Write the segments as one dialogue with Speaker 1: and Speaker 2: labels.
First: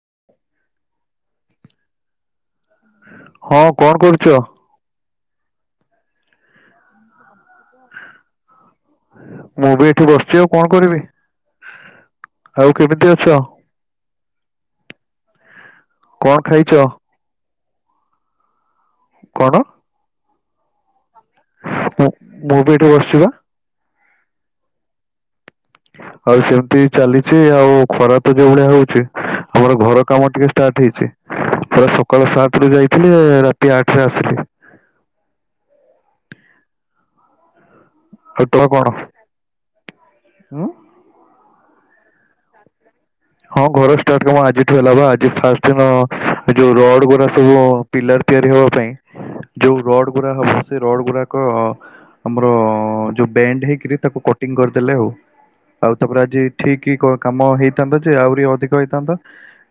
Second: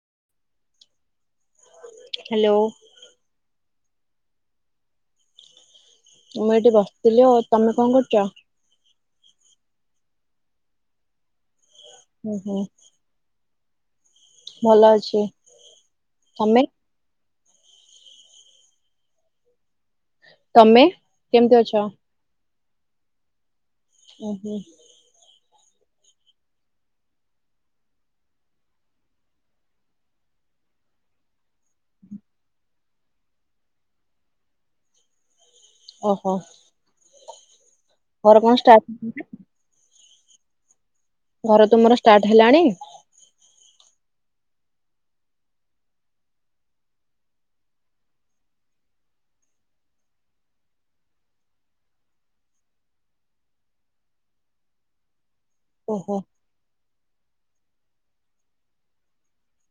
Speaker 1: [inaudible]
Speaker 2: Hello.
Speaker 1: ହଁ କଣ କରୁଛ?
Speaker 2: ମୁଁ ଏଇଠି ବସିଥିଲି ଆଉ ତମେ କଣ କରୁଛ?
Speaker 1: ମୁଁ ବି ଏଇଠି ବସିଛି ଆଉ କଣ କରିବି
Speaker 2: ହୁଁ ହୁଁ
Speaker 1: ଆଉ କେମିତି ଅଛ?
Speaker 2: ଭଲ ଅଛି
Speaker 1: କଣ
Speaker 2: ତମେ?
Speaker 1: ଖାଇଛ? କଣ?
Speaker 2: ତମେ କେମିତି ଅଛ?
Speaker 1: ମୁ ବି ଏଠି ବସିଛି ବା।
Speaker 2: ଓହୋ।
Speaker 1: ଆଉ ସେମିତି ଚାଲିଛି ଆଉ ଖରା ତ ଯୋଉ ଭଳିଆ ହଉଛି। ଆମର ଘର କାମ ଟିକେ ଷ୍ଟାର୍ଟ ହେଇଛି। ପ୍ରାୟ ସକାଳ ସାତରୁ ଯାଇଥିଲି ରାତି ଆଠରେ ଆସିଲି।
Speaker 2: ଓହୋ। ଘର କଣ ଷ୍ଟାଟ୍ ହେଲା।
Speaker 1: ହୁଁ।
Speaker 2: ଘର ତୁମର ଷ୍ଟାର୍ଟ ହେଲାଣି?
Speaker 1: ହଁ ଘର ଷ୍ଟାଟ୍ କାମ ଆଜି ଠୁ ହେଲା ବା ଆଜି ଫ୍ରାଷ୍ଟ ଦିନ ଯୋଉ ରଡ୍ ଗୁଡା ସବୁ ପିଲର ତିଆରି ହବା ପାଇଁ। ଯୋଉ ରଡ ଗୁରା ହବ ସେଇ ରଡ ଗୁରାକ ଆମର ଯୋଉ ବ୍ୟାଣ୍ଡ ହେଇକିରି ତାକୁ କ କଟିଂ କରିଦେଲେ ଆଉ ଆଉ
Speaker 2: ଓହୋ
Speaker 1: ତାପରେ ଆଜି ଠିକ୍ କାମ ହେଇଥାନ୍ତା ଯେ ଆହୁରି ଅଧିକ ହେଇଥାନ୍ତା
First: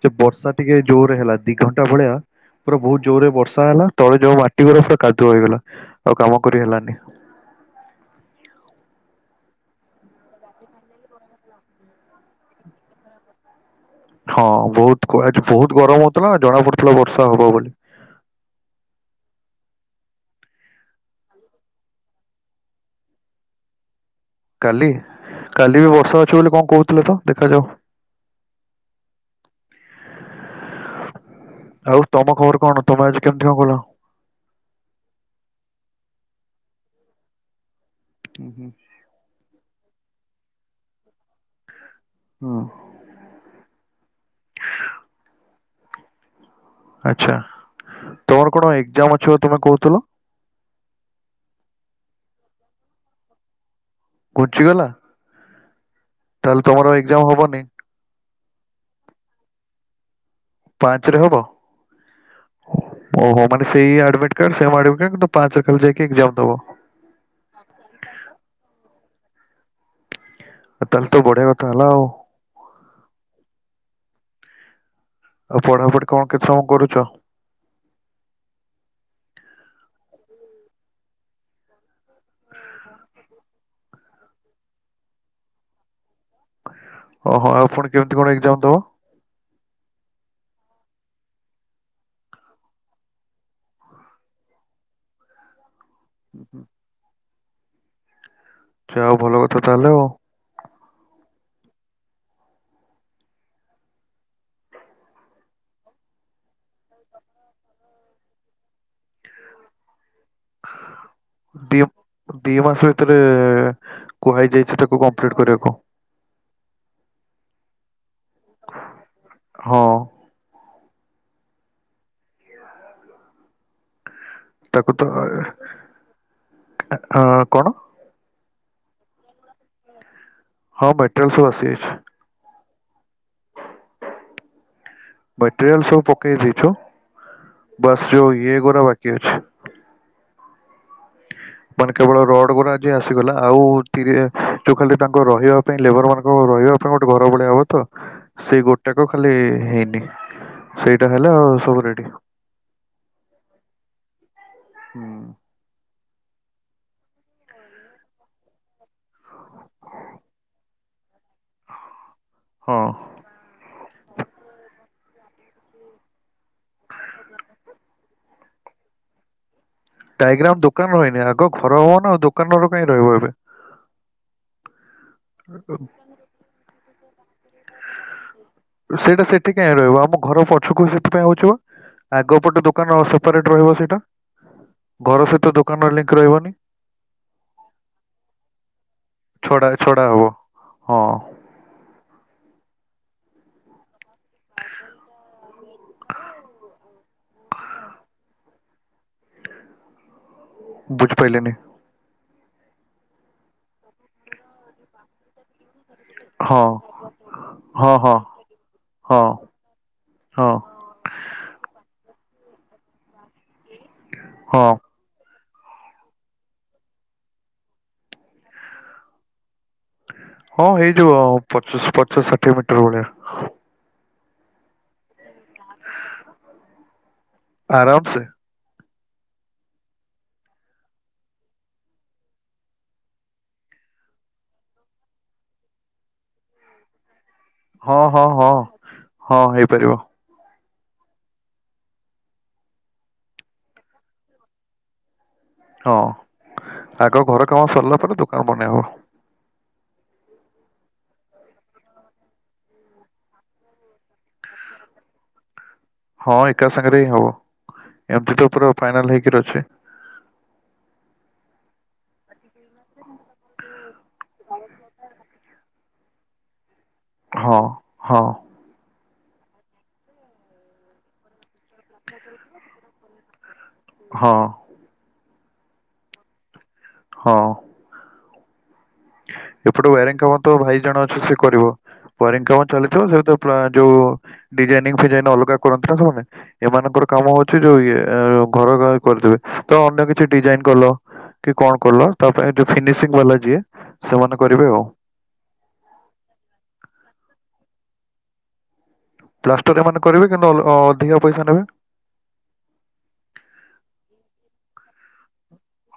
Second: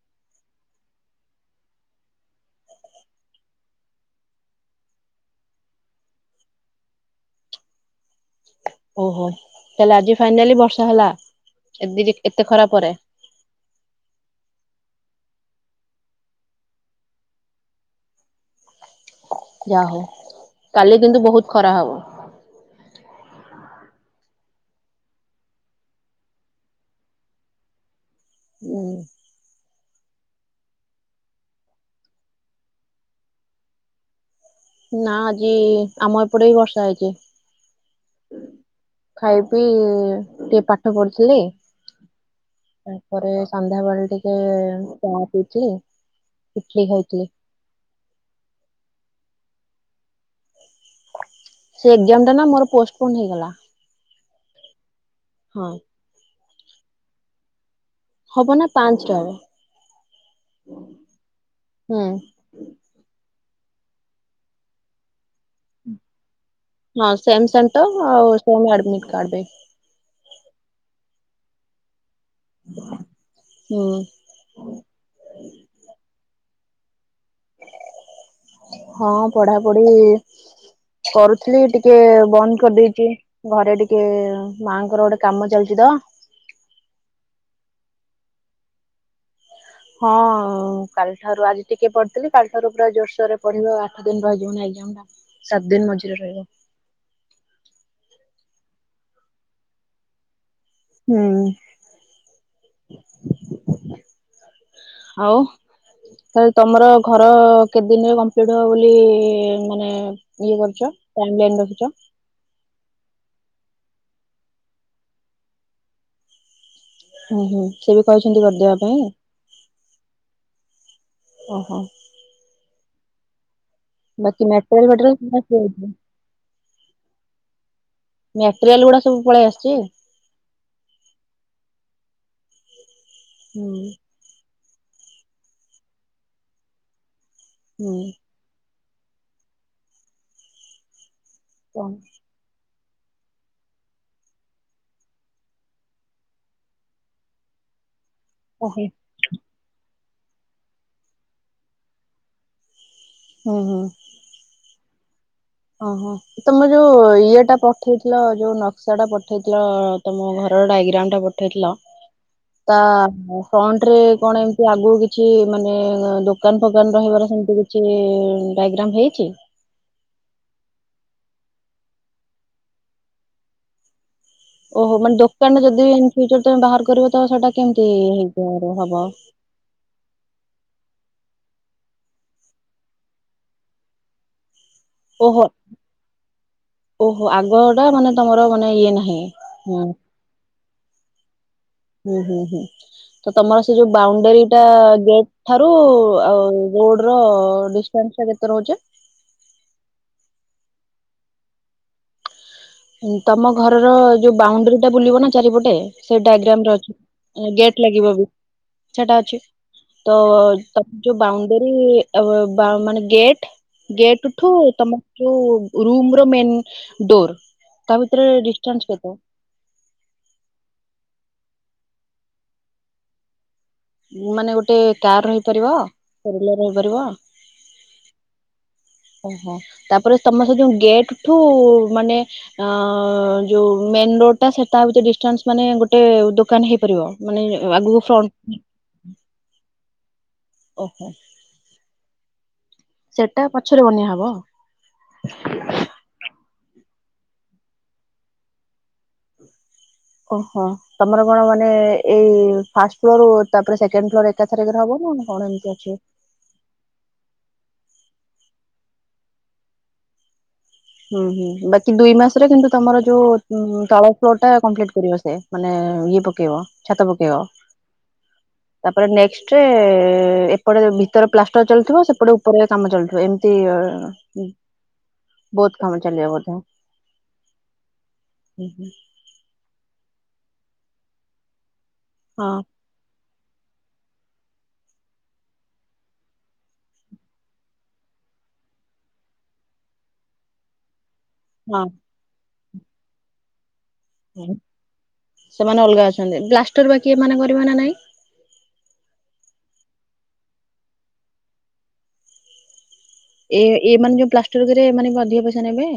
Speaker 1: ଯେ ବର୍ଷା ଟିକେ ଜୋରେ ହେଲା ଦି ଘଣ୍ଟା ଭଳିଆ। ପୁରା ବହୁତ ଜୋରେ ବର୍ଷା ହେଲା ତଳେ ଯୋଉ ମାଟି ଗୁରା ପୁରା କାଦୁଅ ହେଇଗଲା ଆଉ କାମ କରି ହେଲାନି। [inaudible]
Speaker 2: ଓହୋ ତାହଲେ ଆଜି ଫାଇନାଲି ବର୍ଷା ହେଲା। ଏ ଦିି ଏତେ ଖରା ପରେ।
Speaker 1: ହଁ ବହୁତ [unintelligible] ବହୁତ ଗରମ ହଉଥିଲା ଜଣା ପଡୁଥିଲା ବର୍ଷା ହବ ବୋଲି। [inaudible]
Speaker 2: ଯାହଉ କାଲି କିନ୍ତୁ ବହୁତ ଖରା ହବ।
Speaker 1: କାଲି କାଲି ବି ବର୍ଷା ଅଛି ବୋଲି କଣ କହୁଥିଲେ ତ ଦେଖାଯାଉ।
Speaker 2: ହୁଁ।
Speaker 1: ଆଉ ତମ ଖବର କଣ ତମେ ଆଜି କେମିତି କଣ କଲ?
Speaker 2: ନା ଆଜି ଆମ ଏପଟ ବି ବର୍ଷା ହେଇଚି।
Speaker 1: ହୁଁ ହୁଁ
Speaker 2: ଖାଇ ପିଇ ଟିକେ ପାଠ ପଢୁଥିଲି।
Speaker 1: ହୁଁ।
Speaker 2: ତାପରେ ସନ୍ଧ୍ୟାବେଳେ ଟିକେ ଚାହା ପିଉଥିଲି।
Speaker 1: ଆଛା ତମର କଣ ଏକଜାମ ଅଛି ତମେ କହୁଥୁଲ।
Speaker 2: ସେ ଏକ୍ସାମ୍ ଟା ନା ମୋର ପୋଷ୍ଟପଣ୍ଡ ହେଇଗଲା।
Speaker 1: ଘୁଚିଗଲା।
Speaker 2: ହଁ।
Speaker 1: ତାହଲେ ତମର ଏକଜାମ୍ ହବନି।
Speaker 2: ହବ ନା ପାଞ୍ଚ ରେ ହବ।
Speaker 1: ପାଞ୍ଚରେ ହବ
Speaker 2: ହୁଁ
Speaker 1: ଓହୋ ମାନେ ସେଇ admit card same admit card କିନ୍ତୁ ପାଞ୍ଚରେ ଖାଲି ଯାଇକି ଏକ୍ଜାମ ଦବ
Speaker 2: ହଁ ସେମ୍ ସେଣ୍ଟର ଆଉ ସେମ ଆଡମିଟ୍ କାର୍ଡ ବି।
Speaker 1: ଆଉ ତାହାଲେ ତ ବଢିଆ କଥା ହେଲା ଆଉ।
Speaker 2: ହୁଁ।
Speaker 1: ଆଉ ପଢାପୁଢି କଣ କେତେ ସମୟ କରୁଚ?
Speaker 2: ହଁ ପଢାପୁଢି କରୁଥିଲି ଟି କେ ବନ୍ଦ କରିଦେଇଚି ଘରେ ଟିକେ ମା ଙ୍କର ଗୋଟେ କାମ ଚାଲିଚି ତ।
Speaker 1: ଓହୋ ଆଉ ଫୁଣି କେମିତି କଣ ଏଗଜାମ୍ ଦବ?
Speaker 2: ହଁ କାଲି ଠାରୁ ଆଜି ଟିକେ ପଢିଥିଲି କାଲିଠାରୁ ପୁରା ଜୋରସୋର ରେ ପଢିବା ଆଠ ଦିନ ରହିଯିବ ନା ଏ ଜାମ୍ ଟା ସାତ ଦିନ ମଝିରେ ରହିବ।
Speaker 1: ଆଚ୍ଛା ଆଉ ଭଲ କଥା ତାହାଲେ ଆଉ।
Speaker 2: ହୁଁ।
Speaker 1: [inaudible]
Speaker 2: ଆଉ ତାହାଲେ ତମର ଘର କେତେ ଦିନ ରେ କମ୍ପଲିଟ୍ ହବ ବୋଲି ମାନେ ଇଏ କରିଚ ଟାଇମ ଲାଇନ
Speaker 1: ଦି
Speaker 2: ରଖିଚ?
Speaker 1: ଦି ମାସ ଭିତରେ କୁହାଯାଇଛି ତାକୁ କମ୍ପ୍ଲିଟ୍ କରିବାକୁ।
Speaker 2: ହୁଁ ହୁଁ ସେ ବି କହିଛନ୍ତି କରିଦେବା ପାଇଁ।
Speaker 1: ହଁ
Speaker 2: ଓ ହୋ। ବାକି
Speaker 1: ତାକୁ ତ
Speaker 2: ମ୍ୟାଟେରିଆଲ ଫ୍ୟାଟରିଆଲ
Speaker 1: ହଁ, କଣ
Speaker 2: [unintelligible] ଟ୍ରିଆଲ ଗୁଡା ସବୁ ପଳେଇ ଆସିଚି।
Speaker 1: ହଁ ମେଟେରିଆଲ ସବୁ ଆସିଯାଇଛି।
Speaker 2: ହୁଁ।
Speaker 1: ମେଟେରିୟାଲ ସବୁ ପକେଇ ଦେଇଛୁ
Speaker 2: ହୁଁ
Speaker 1: ବାସ ଯୋଉ ଇଏ ଗୁରା ବା କି ଅଛି। ମାନେ
Speaker 2: କଣ
Speaker 1: କେବଳ ରଡ଼୍ ଗୁରା ଯିଏ ଆସିଗଲା ଆଉ ତିରି ଖାଲି ତାଙ୍କ ରହିବା ପାଇଁ ଲେବରମାନାନଙ୍କ ରହିବା ପାଇଁ ଗୋଟେ ଘର ଭଳିଆ ହେବ ତ ସେଇ
Speaker 2: ଓହୋ
Speaker 1: ଗୋଟା କ ଖାଲି ହେଇନି ସେଇଟା ହେଲେ ଆଉ ସବୁ ରେଡି।
Speaker 2: ହୁଁ ହୁଁ।
Speaker 1: ହୁଁ।
Speaker 2: ଓହୋ ତମେ ଯୋଉ ଇଏ ଟା ପଠେଇଥିଲ ଯୋଉ ନକ୍ସା ଟା ପଠେଇଥିଲ ତମ ଘର ଡାଇ ଡ଼ାଏଗ୍ରାମ ପଠେଇଥିଲ
Speaker 1: ହଁ
Speaker 2: ତା ଫ୍ରଣ୍ଟରେ କଣ ଏମତି ଆଗକୁ କିଛି କିଛି ମାନେ ଦୋକାନ ଫୋକାନ ରହିବାର ସେମତି କିଛି ଡ଼ାଏଗ୍ରାମ ହେଇଛି।
Speaker 1: ଡ଼ାଏଗ୍ରାମ୍ ଦୋକାନ ରହିନି ଆଗ ଘର ହବ ନା ଦୋକାନର କାହିଁକି ରହିବ ଏବେ
Speaker 2: ଓହୋ ମାନେ ଦୋକାନା ଯଦି ଇନ୍ ଫୁଚର ତମେ ବାହାର କରିବ ତ ସେଟା। କେମିତି ହେଇପାରିବ ହବ?
Speaker 1: ସେଇଟା ସେଠି କାହିଁ ରହିବ ଆମ ଘର ପଛକୁ ସେ ସେଥି ପାଇଁ ହଉଚି ପା ଆଗ ପଟେ ଦୋକାନ ସେପାରେଟ ରହିବ ସେଇଟା। ଘର
Speaker 2: ଓହୋ
Speaker 1: ସହିତ ଦୋକାନର ଲିଙ୍କ ରହିବନି।
Speaker 2: ଓହୋ ଆଗ ଟା ମାନେ ତମର ମାନେ ଇଏ ନାହିଁ
Speaker 1: ଛଡା
Speaker 2: ହୁଁ।
Speaker 1: ଛଡା ହବ। ହଁ।
Speaker 2: ହୁଁ ହୁଁ ହୁଁ ତ ତମର ସେ ଯୋଉ। ବାଉଣ୍ଡେରୀ ଟା ଗେଟ ଠାରୁ ଆଉ ରୋଡ଼। ଘର ଡିଷ୍ଟାନ୍ସ ଟା କେତେ ରହୁଛି?
Speaker 1: ବୁଝି ପାଇଲିନି।
Speaker 2: ତମ ଘରର ଯୋଉ ବାଉଣ୍ଡରୀ ଟା ବୁଲିବ ନା ଚାରିପଟେ ସେ
Speaker 1: ହଁ
Speaker 2: ଡାଈଗ୍ରାମରେ ଅଛି ଗେଟ୍
Speaker 1: ହଁ
Speaker 2: ଲାଗିବ
Speaker 1: ହଁ
Speaker 2: ବି। ସେଟା
Speaker 1: ହଁ
Speaker 2: ଅଛି ତ
Speaker 1: ହଁ
Speaker 2: ତମ ଯୋଉ ବାଉଣ୍ଡେରୀ ଆ ବା ମାନେ ଗେଟ ଗେଟଠୁ
Speaker 1: ହଁ।
Speaker 2: ତମର ଯୋଉ। ରୁମ୍ ର ମେନ ଡୋର ତା ଭିତରେ ଡିଷ୍ଟାନ୍ସ୍ କେତେ?
Speaker 1: ହଁ ହେଇଯିବ ପଚାସେ ପଚାଶ ଷାଠିଏ ମିଟର ଭଳିଆ।
Speaker 2: ମାନେ ଗୋଟେ କାର୍ ରହିପାରିବ ରିଲେ ରହିପାରିବ।
Speaker 1: ଆରାମ ସେ।
Speaker 2: ଓହୋ ତାପରେ ତମ ସେ ଯୋଉ ଗେଟଠୁ ମାନେ ଅ ଯୋଉ ମେନ୍ ରୋଡ଼୍ ଟା ସେଟା ହଉଚି ଡିଷ୍ଟାନ୍ସ ମାନେ ଗୋଟେ ଦୋକାନ ହେଇପାରିବ। ମାନେ
Speaker 1: ହଁ
Speaker 2: ଆଗକୁ
Speaker 1: ହଁ ହଁ
Speaker 2: ଫ୍ରନ୍ଟ
Speaker 1: ହଁ ହେଇପାରିବ
Speaker 2: ଓହୋ। ସେଟା ପଛରେ ବନିଆ ହବ।
Speaker 1: ହଁ ଆଗ ଘର କାମ ସରିଲା ପରେ ଦୋକାନ ବନେଇ ହବ।
Speaker 2: ଓହୋ ତମର କଣ ମାନେ ଏଇ ଫାଷ୍ଟ ଫ୍ଲୋର ତାପରେ ସେକେଣ୍ଡ ଫ୍ଲୋର ଏକା ଥରକରେ ହବ ନା? କଣ ଏମିତିଆ
Speaker 1: ହଁ ଏକା ସାଙ୍ଗରେ ହିଁ ହବ। ଏମିତି ତ ପୁରା ଫାଇନାଲ ହେଇକି ଅଛେ।
Speaker 2: ହୁଁ ହୁଁ ବାକି ଦୁଇ ମାସରେ କିନ୍ତୁ, ତମର ଯୋଉ ତଳ ଫ୍ଲୋ ଟା କମ୍ପ୍ଲିଟ କରିବ ସେ। ମାନେ ଇଏ ପକେଇବ।
Speaker 1: ହଁ ହଁ।
Speaker 2: ପରେ ନେକ୍ଟରେ, ଏପଟେ ଭିତରେ ପ୍ଲାଷ୍ଟର ଚାଲୁଥିବ। ସେପଟେ ଉପର କାମ ଚାଲୁଥିବ ଏମତି। ତିଅର।
Speaker 1: ହଁ
Speaker 2: ବହୁତ କାମ ଚାଲିବ ବୋଧେ?
Speaker 1: ହଁ।
Speaker 2: ହୁଁ ହୁଁ।
Speaker 1: ଏପଟେ ୱାରିଙ୍ଗ କାମ ତ ଭାଇ ଜଣ ଅଛି ସେ କରିବ। ୱାରିଙ୍ଗ
Speaker 2: ହଁ
Speaker 1: କାମ ଚାଲିଥିବ ସେ ତ ପା ଯୋଉ ଡିଜାଇନିଂ ଫିଜାଇନ ଅଲଗା କରନ୍ତି ନା। ସେମାନେ ଏମାନଙ୍କର କାମ ହଉଛି ଯୋଉ ଇଏ ଘର କରିଦେବେ ତ ଅନ୍ୟ କିଛି ଡିଜାଇନ କଲ। କି କଣ
Speaker 2: ହଁ
Speaker 1: କଲ ତା ପାଇଁ ଯେ ଫିନିସିଂ ବାଲା ଯିଏ ସେମାନେ କରିବେ ଆଉ
Speaker 2: ସେମାନେ ଅଲଗା ଅଛନ୍ତି। ପ୍ଲୀଷ୍ଟର ବାକି ଏମାନେ ସି ବନା ନାହିଁ?
Speaker 1: ପ୍ଲାଷ୍ଟର ଏମାନେ କରିବେ କିନ୍ତୁ ଅ ଅଧିକା ପଇସା ନେବେ।
Speaker 2: ଏ ଏ ମାନେ ଯୋଉ ପ୍ଲାଷ୍ଟରରେ କରିବେ, ଏମାନେ କଣ ଅଧିକ ପଇସା ନେବେ?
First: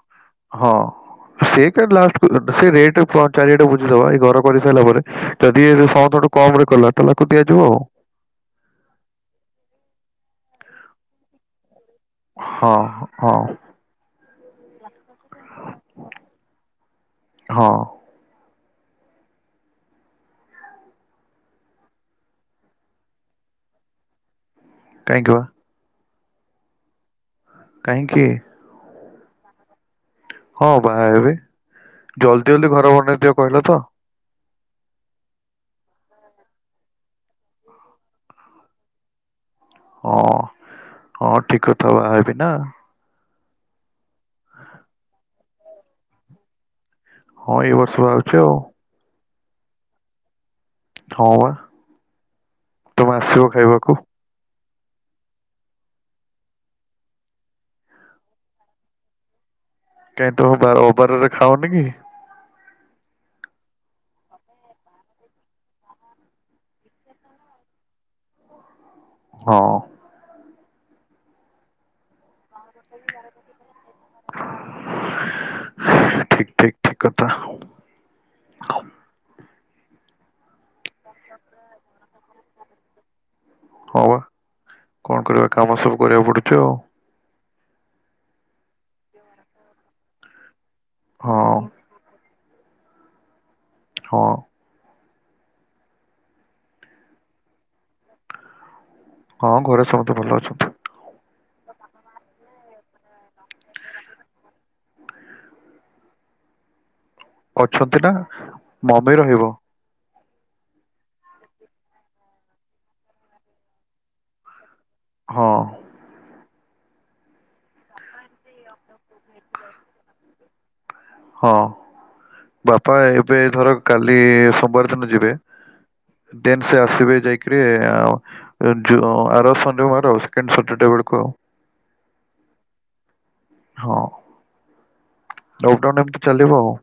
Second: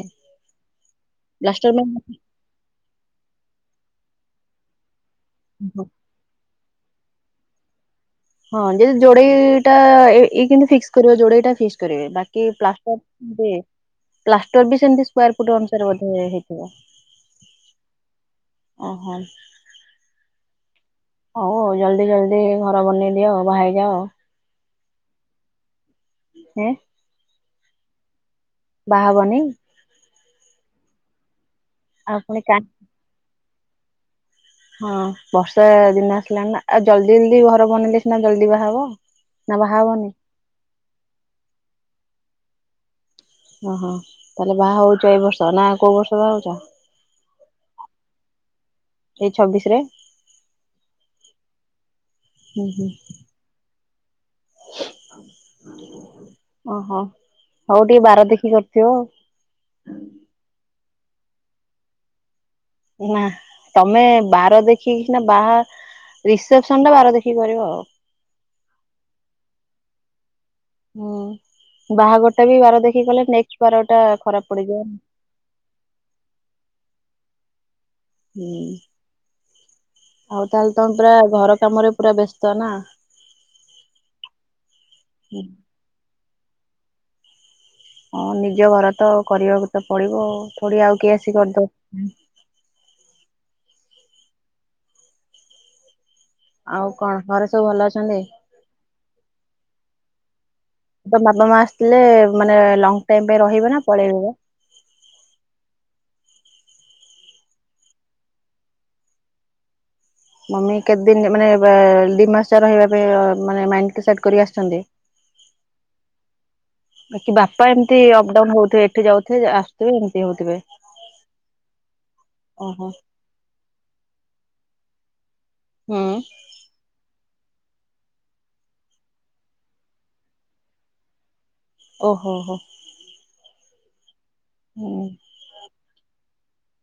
Speaker 1: ହଁ ସେ
Speaker 2: ବ୍ଲାଷ୍ଟର
Speaker 1: ଟା ଲାଷ୍ଟ କୁ ଦେବେ। ସେ ରେଟ ଚାରିଆଟା ବୁଝିଦବା। ଏଇ ଘର କରିସାରିଲା ପରେ ଯଦି ଏ [unintelligible] କମ ରେ କଲା ତାହେଲେ ତାକୁ ଦିଆଯିବ ଆଉ।
Speaker 2: ହଁ ଯଡି ଯୋଡେଇ ଟା ଏ କିନ୍ତୁ ଫିକ୍ସ କରଵ। ଯୋଡେଇଟା ଫିକ୍ସ ରେ ବାକି
Speaker 1: ହଁ
Speaker 2: ପ୍ଲାଷ୍ଟର
Speaker 1: ହଁ
Speaker 2: ବେ ପ୍ଲାଷ୍ଟର୍ ବି ସେମିତି ସ୍କ୍ୱାର ଫୁଟ ଅନୁସରେ ବୋଧ ହେଇଥିବ।
Speaker 1: ହଁ
Speaker 2: ଅ ହଁ। ହଉ ଆଉ ଜଲଦି ଜଲଦି ଘର ବନେଇ ଦିଅ ବାହାହେଇ ଯାଅ।
Speaker 1: କାଇଁ କ?
Speaker 2: ହେଁ?
Speaker 1: କହିଁକି?
Speaker 2: ବାହା ହବନି?
Speaker 1: ହଁ ବାହା ହେବି,
Speaker 2: ଆଉ ପୁଣି
Speaker 1: ଜଲ୍ଦି
Speaker 2: କାହିଁ
Speaker 1: ଜଲଦି ଘର ବନେଇ ଦିିଅ କହିଲ ତ।
Speaker 2: ହଁ ବର୍ଷା ଦିନ ଆସିଲାଣି ନା। ଆଉ ଜଲଦି ଜଲଦି ଘର ବନେଇଲେ ସିନା ଜଲଦି ବାହା ହବ। ନା ବାହା ହବନି
Speaker 1: ହଁ, ହଁ ଠିକ କଥା ବା ହେବି ନା।
Speaker 2: ଓହୋ ତାହେଲେ ବାହା ହଉଛ ଏ ବର୍ଷ ନା କୋଉ ବର୍ଷ ବାହା ହଉଛ?
Speaker 1: ହଁ ଏଇ ବର୍ଷ ବା ହଉଚି ଆଉ।
Speaker 2: ଏଇ ଛବିଶ ରେ?
Speaker 1: ହଁ ବା।
Speaker 2: ହୁଁ ହୁଁ
Speaker 1: ତମେ ଆସିବ ଖାଇବାକୁ।
Speaker 2: ଓହୋ, ହଉ ଟିକେ ବାର ଦେଖି କରିୁଥିବ ଆଉ।
Speaker 1: କାହିଁକି ତ ବାର ଓବାରରେ ଖାଉନି କି?
Speaker 2: ନା ତମେ ବାର ଦେଖି ଖିନା ବାହା ରିସେପସନ ଟା ବାର ଦେଖିକି କରିବ ଆଉ।
Speaker 1: [inaudible] ହଁ।
Speaker 2: ହୁଁ ବାହାଘରଟେ ବାର ଦେଖିକି ଗଲେ ନ ବାର ଟା ଖରାପ ପଡିଯିବ।
Speaker 1: ଠିକ୍ କଥା।
Speaker 2: ହୁଁ ଆଉ ତାହେଲେ ତମ ପୁରା ଘର କାମରେ ପୁରା ବ୍ୟସ୍ତ ନା?
Speaker 1: ହଁ ବା କଣ କରିବା କାମ ସବୁ କରିବାକୁ ପଡୁଛି ଆଉ।
Speaker 2: ହଁ ନିଜ ଘର ତ କରିବାକୁ ତ ପଡିବ ଥଡି ଆଉ କିହି
Speaker 1: ହଁ
Speaker 2: ଆସି କରିଦବ।
Speaker 1: ହଁ।
Speaker 2: ଆଉ କଣ ଘରେ ସବୁ ଭଲ ଅଛନ୍ତି?
Speaker 1: ହଁ ଘରେ ସମସ୍ତେ ଭଲ ଅଛନ୍ତି।
Speaker 2: ତ ବାପା ମା ଆସିଥିଲେ, ମାନେ ଲଙ୍ଗ ଟାଇମ ପାଇଁ ରହିବ ନା ପଳେଇ
Speaker 1: [inaudible] ଅଛନ୍ତି ନା ମମି ରହିବ।
Speaker 2: ମମି କେତେ ଦିନ ମାନେ ର-ଦି ମାସେ ରହିବା ପାଇଁ, ମାନେ ମାଇଣ୍ଡ କୁ ସେଟ କରି ଆସିଛନ୍ତି।
Speaker 1: ହଁ।
Speaker 2: ବା କିି ବାପା ଏମିତି ଅପ ଡାଉନ ହଉଥିବେ ଏଠି ଯାଉଥିବେ ଆସୁଥିବେ ଏମିତି ହଉଥିବେ।
Speaker 1: ହଁ
Speaker 2: ଓହୋ
Speaker 1: ବାପା ଏବେ ଧର କାଲି ସୋମବାର ଦିନ ଯିବେ
Speaker 2: ହୁଁ
Speaker 1: ଦେନ୍ ସେ ଆଶିବେ ଯାଇକି ରେ ଆ-ଯୁ, ଆର ଶନିବାର ଆଉ ସେଖେଣ୍ଡ ସଟରଡେ ବେଳକୁ।
Speaker 2: ଓ ହୋ ହୋ।
Speaker 1: ହଁ।
Speaker 2: ହୁଁ।
Speaker 1: ଲକଡାଉନ ଏମିତି ଚାଲିବ ଆଉ।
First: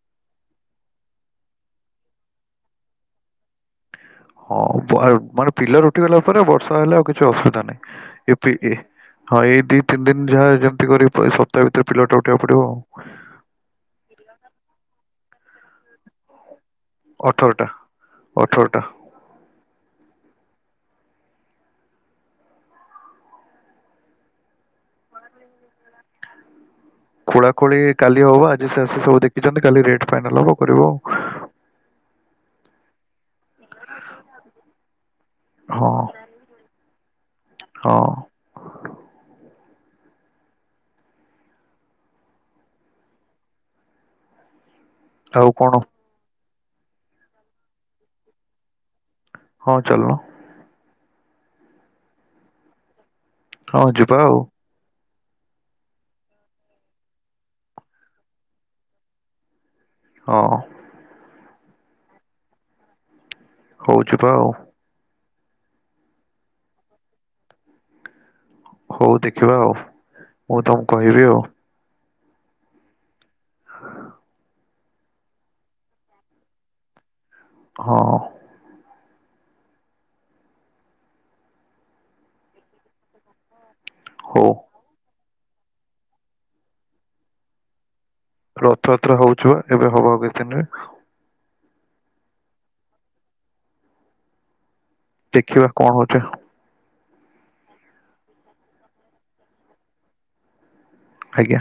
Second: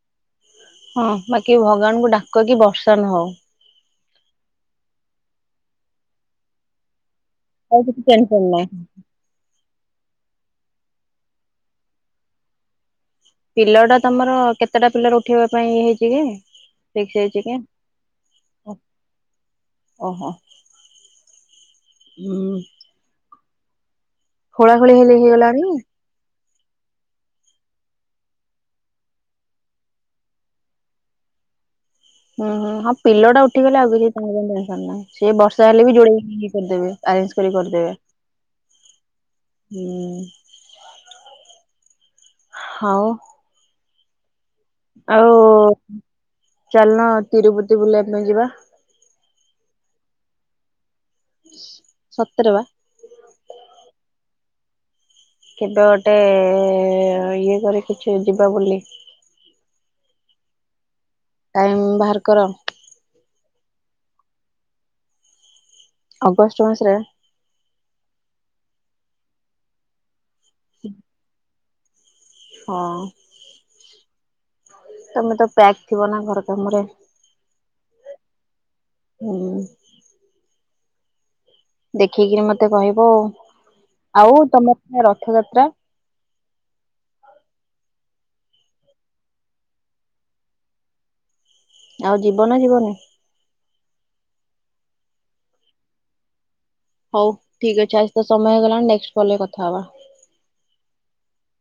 Speaker 2: ହଁ ବାକି ଭଗବାନଙ୍କୁ ଡାକକି ବର୍ଷା, ନ ହଉ।
Speaker 1: ହଁ ମାନେ ମାନେ ପିଲର୍ ଉଠିଗଲା ପରେ ବର୍ଷା ହେଲେ ଆଉ କି ଛି ଅସୁବିଧା
Speaker 2: ଆଉ କିଛି
Speaker 1: ନାହିଁ ଏ
Speaker 2: ଟେନସନ
Speaker 1: ପି ଏ
Speaker 2: ନାହିଁ
Speaker 1: ହଁ ଏଇ ଦି ତିନି ଦିନ ଯାହା ଯେମତି କରି ଏଇ ସପ୍ତାହ ଭିତରେ ପିଲର ଟା ଉଠାଇବାକୁ ପଡ଼ିବ ଆଉ।
Speaker 2: ପିଲର୍ ଟା ତମର କେତେଟା ପିଲର ଉଠେଇବା ପାଇଁ ଇଏ ହେଇଛି କି? ଠିକସେ ହେଇଛିି
Speaker 1: ଅଠରଟା
Speaker 2: କି?
Speaker 1: ଅଠରଟା
Speaker 2: ଓହୋ ହୁଁ। ଖୋଳାଖୋଳି ହେଲେ ହେଇଗଲାଣି?
Speaker 1: ଖୋଳାଖୋଳି କାଲି ହବ। ଆଜି ସେ ଆସି ସବୁ ଦେଖିଛନ୍ତି, କାଲି ରେଟ ଫାଇନାଲ ହବ କରିବ ଆଉ। ହଁ
Speaker 2: ହୁଁ ହୁଁ ହଁ ପିଲର୍ ଟା ଉଠିଗଲେ ଆଉ କିଛି ତାଙ୍କ ପାଇଁ ଟେନସନ ନାହିଁ। ସିଏ ବର୍ଷା ହେଲେ ବି
Speaker 1: ଆଉ
Speaker 2: ଯୋଡେଇକିରି ଇଏ କରିଦେବେ, ଆରେଞ୍ଜ କରି କରିଦେବେ।
Speaker 1: ହଁ ହଁ
Speaker 2: ହୁଁ ହଉ। ଆଉ ଚାଲୁନ ତିରୁପତି ବୁଲିବା ପାଇଁ ଯିବା।
Speaker 1: ହଁ ଚାଲୁନ।
Speaker 2: ସତେରେ ବା।
Speaker 1: ହଁ ଯିବା ଆଉ।
Speaker 2: କେବେ ଗୋଟେ ଏ ଇଏ କରି କିଛି ଯିବା ବୁଲି।
Speaker 1: ହଁ।
Speaker 2: ଟାଇମ୍ ବାହାର କର।
Speaker 1: ହଉ ଯିବା ଆଉ।
Speaker 2: ଅଗଷ୍ଟ ମାସରେ
Speaker 1: ହଉ ଦେଖିବା ଆଉ ମୁଁ ତମକୁ କହିବି ଆଉ।
Speaker 2: ହଁ। ତମେ ତ ପ୍ୟାକ୍ ଥିବ ନା ଘର କାମରେ।
Speaker 1: ହଁ।
Speaker 2: ହୁଁ। ଦେଖିକିରି ମତେ କହିବ ଆଉ। ଆଉ
Speaker 1: ହଉ
Speaker 2: ତମର ସେ ରଥଯାତ୍ରା
Speaker 1: ରଥଯାତ୍ରା ହଉଛି ବା ଏବେ ହବ ଆଉ କିଛି ଦିନରେ।
Speaker 2: ଆଉ ଯିବ ନା ଯିବନି?
Speaker 1: ଦେଖିବା କଣ ହଉଛି ଆଉ।
Speaker 2: ହଉ ଠିକ ଅଛି, ଆଜି ତ ସମୟ ହେଇଗଲାଣି ନେକ୍ସଟ କଲ୍ ରେ କଥା ହବା।
Speaker 1: ଆଜ୍ଞା।